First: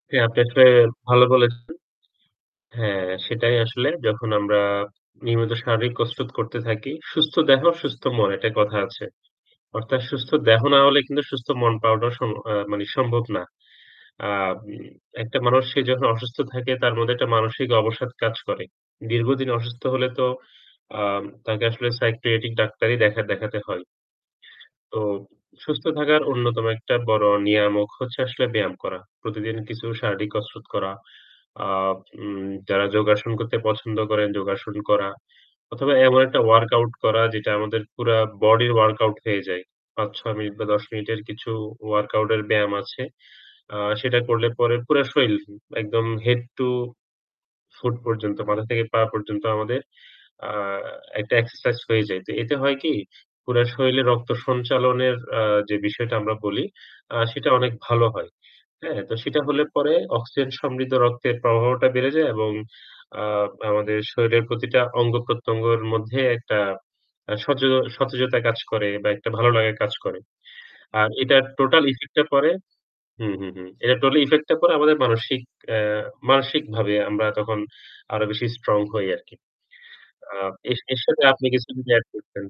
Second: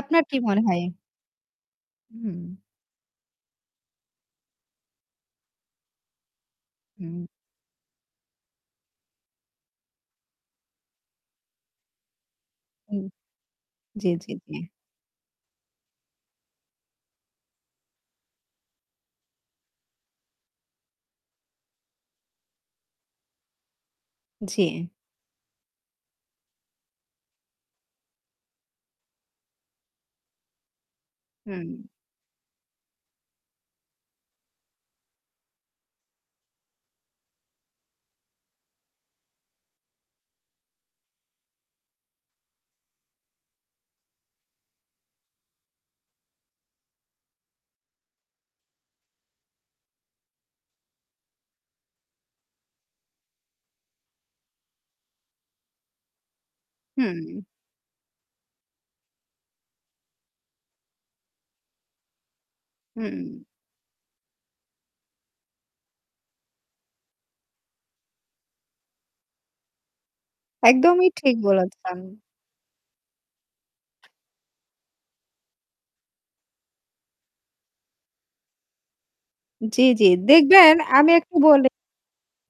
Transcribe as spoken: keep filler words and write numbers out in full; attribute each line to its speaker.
Speaker 1: আপনার
Speaker 2: হ্যাঁ,
Speaker 1: কি
Speaker 2: আপনি
Speaker 1: মনে
Speaker 2: আসলে
Speaker 1: হয়?
Speaker 2: ভালো বলেছেন।
Speaker 1: হুম।
Speaker 2: হ্যাঁ, সেটাই আসলে যখন আমরা নিয়মিত শারীরিক কসরত করতে থাকি,
Speaker 1: হুম।
Speaker 2: সুস্থ দেহ সুস্থ মন একটা কথা আছে। অর্থাৎ সুস্থ দেহ না হলে কিন্তু সুস্থ মন পাওয়াটাও সম্ভ এ মানে
Speaker 1: হুম।
Speaker 2: সম্ভব না।
Speaker 1: জ্বী,
Speaker 2: আ
Speaker 1: জ্বী, জ্বী।
Speaker 2: উম একটা মানুষ সে যখন অসুস্থ থাকে তার মধ্যে একটা মানসিক অবসাদ কাজ করে। দীর্ঘদিন অসুস্থ হলে তো আ তাকে আসলে সাইকিয়াট্রিক ডাক্তারই দেখা দেখাতে হয়।
Speaker 1: জ্বি।
Speaker 2: তো সুস্থ থাকার অন্যতম একটা বড় নিয়ামক হচ্ছে আসলে ব্যায়াম করা। প্রতিদিন কিছু শারীরিক কসরত করা।
Speaker 1: হুম।
Speaker 2: আ উম যারা যোগাসন করতে পছন্দ করেন, যোগাসন করা। অথবা এমন একটা ওয়ার্কআউট করা যেটা আমাদের পুরা বডির ওয়ার্কআউট হয়ে যায়। পাচঁ-ছয় মিনিট বা দশ মিনিটের কিছু ওয়ার্কআউটের ব্যায়াম আছে। আ সেটা করলে পরে পুরা শরীল একদম হেড টু ফুট পর্যন্ত মাথা থেকে পা পর্যন্ত আমাদের আ একটা এক্সারসাইজ হয়ে যায়। তো এতে হয় কি পুরা শরীরে রক্ত সঞ্চালনের আ যে বিষয়টা আমরা বলি, আ
Speaker 1: হুম।
Speaker 2: সেটা অনেক ভালো হয়। হ্যাঁ, তো সেটা হলে পরে অক্সিজেন সমৃদ্ধ রক্তের প্রবাহটা বেড়ে যায় এবং আ
Speaker 1: হুম।
Speaker 2: আমাদের শরীরের প্রতিটা অঙ্গ-প্রত্যঙ্গের মধ্যে একটা আ সতেজ সতেজতা কাজ করে বা একটা ভালো লাগা কাজ করে।
Speaker 1: একদমই
Speaker 2: আর
Speaker 1: ঠিক
Speaker 2: এটার টোটাল
Speaker 1: বলেছেন।
Speaker 2: ইফেক্টটা পরে হুম হুম হুম এটা টোটাল ইফেক্টটা পরে আমাদের মানসিক আ মানসিকভাবে আমরা তখন আরো বেশি স্ট্রং হই আরকি।
Speaker 1: জ্বী, জ্বী,
Speaker 2: আ
Speaker 1: দেখবেন
Speaker 2: এর এর
Speaker 1: আমি
Speaker 2: সাথে
Speaker 1: একটু
Speaker 2: আপনি কিছু
Speaker 1: বলি।
Speaker 2: যদি এড করতেন?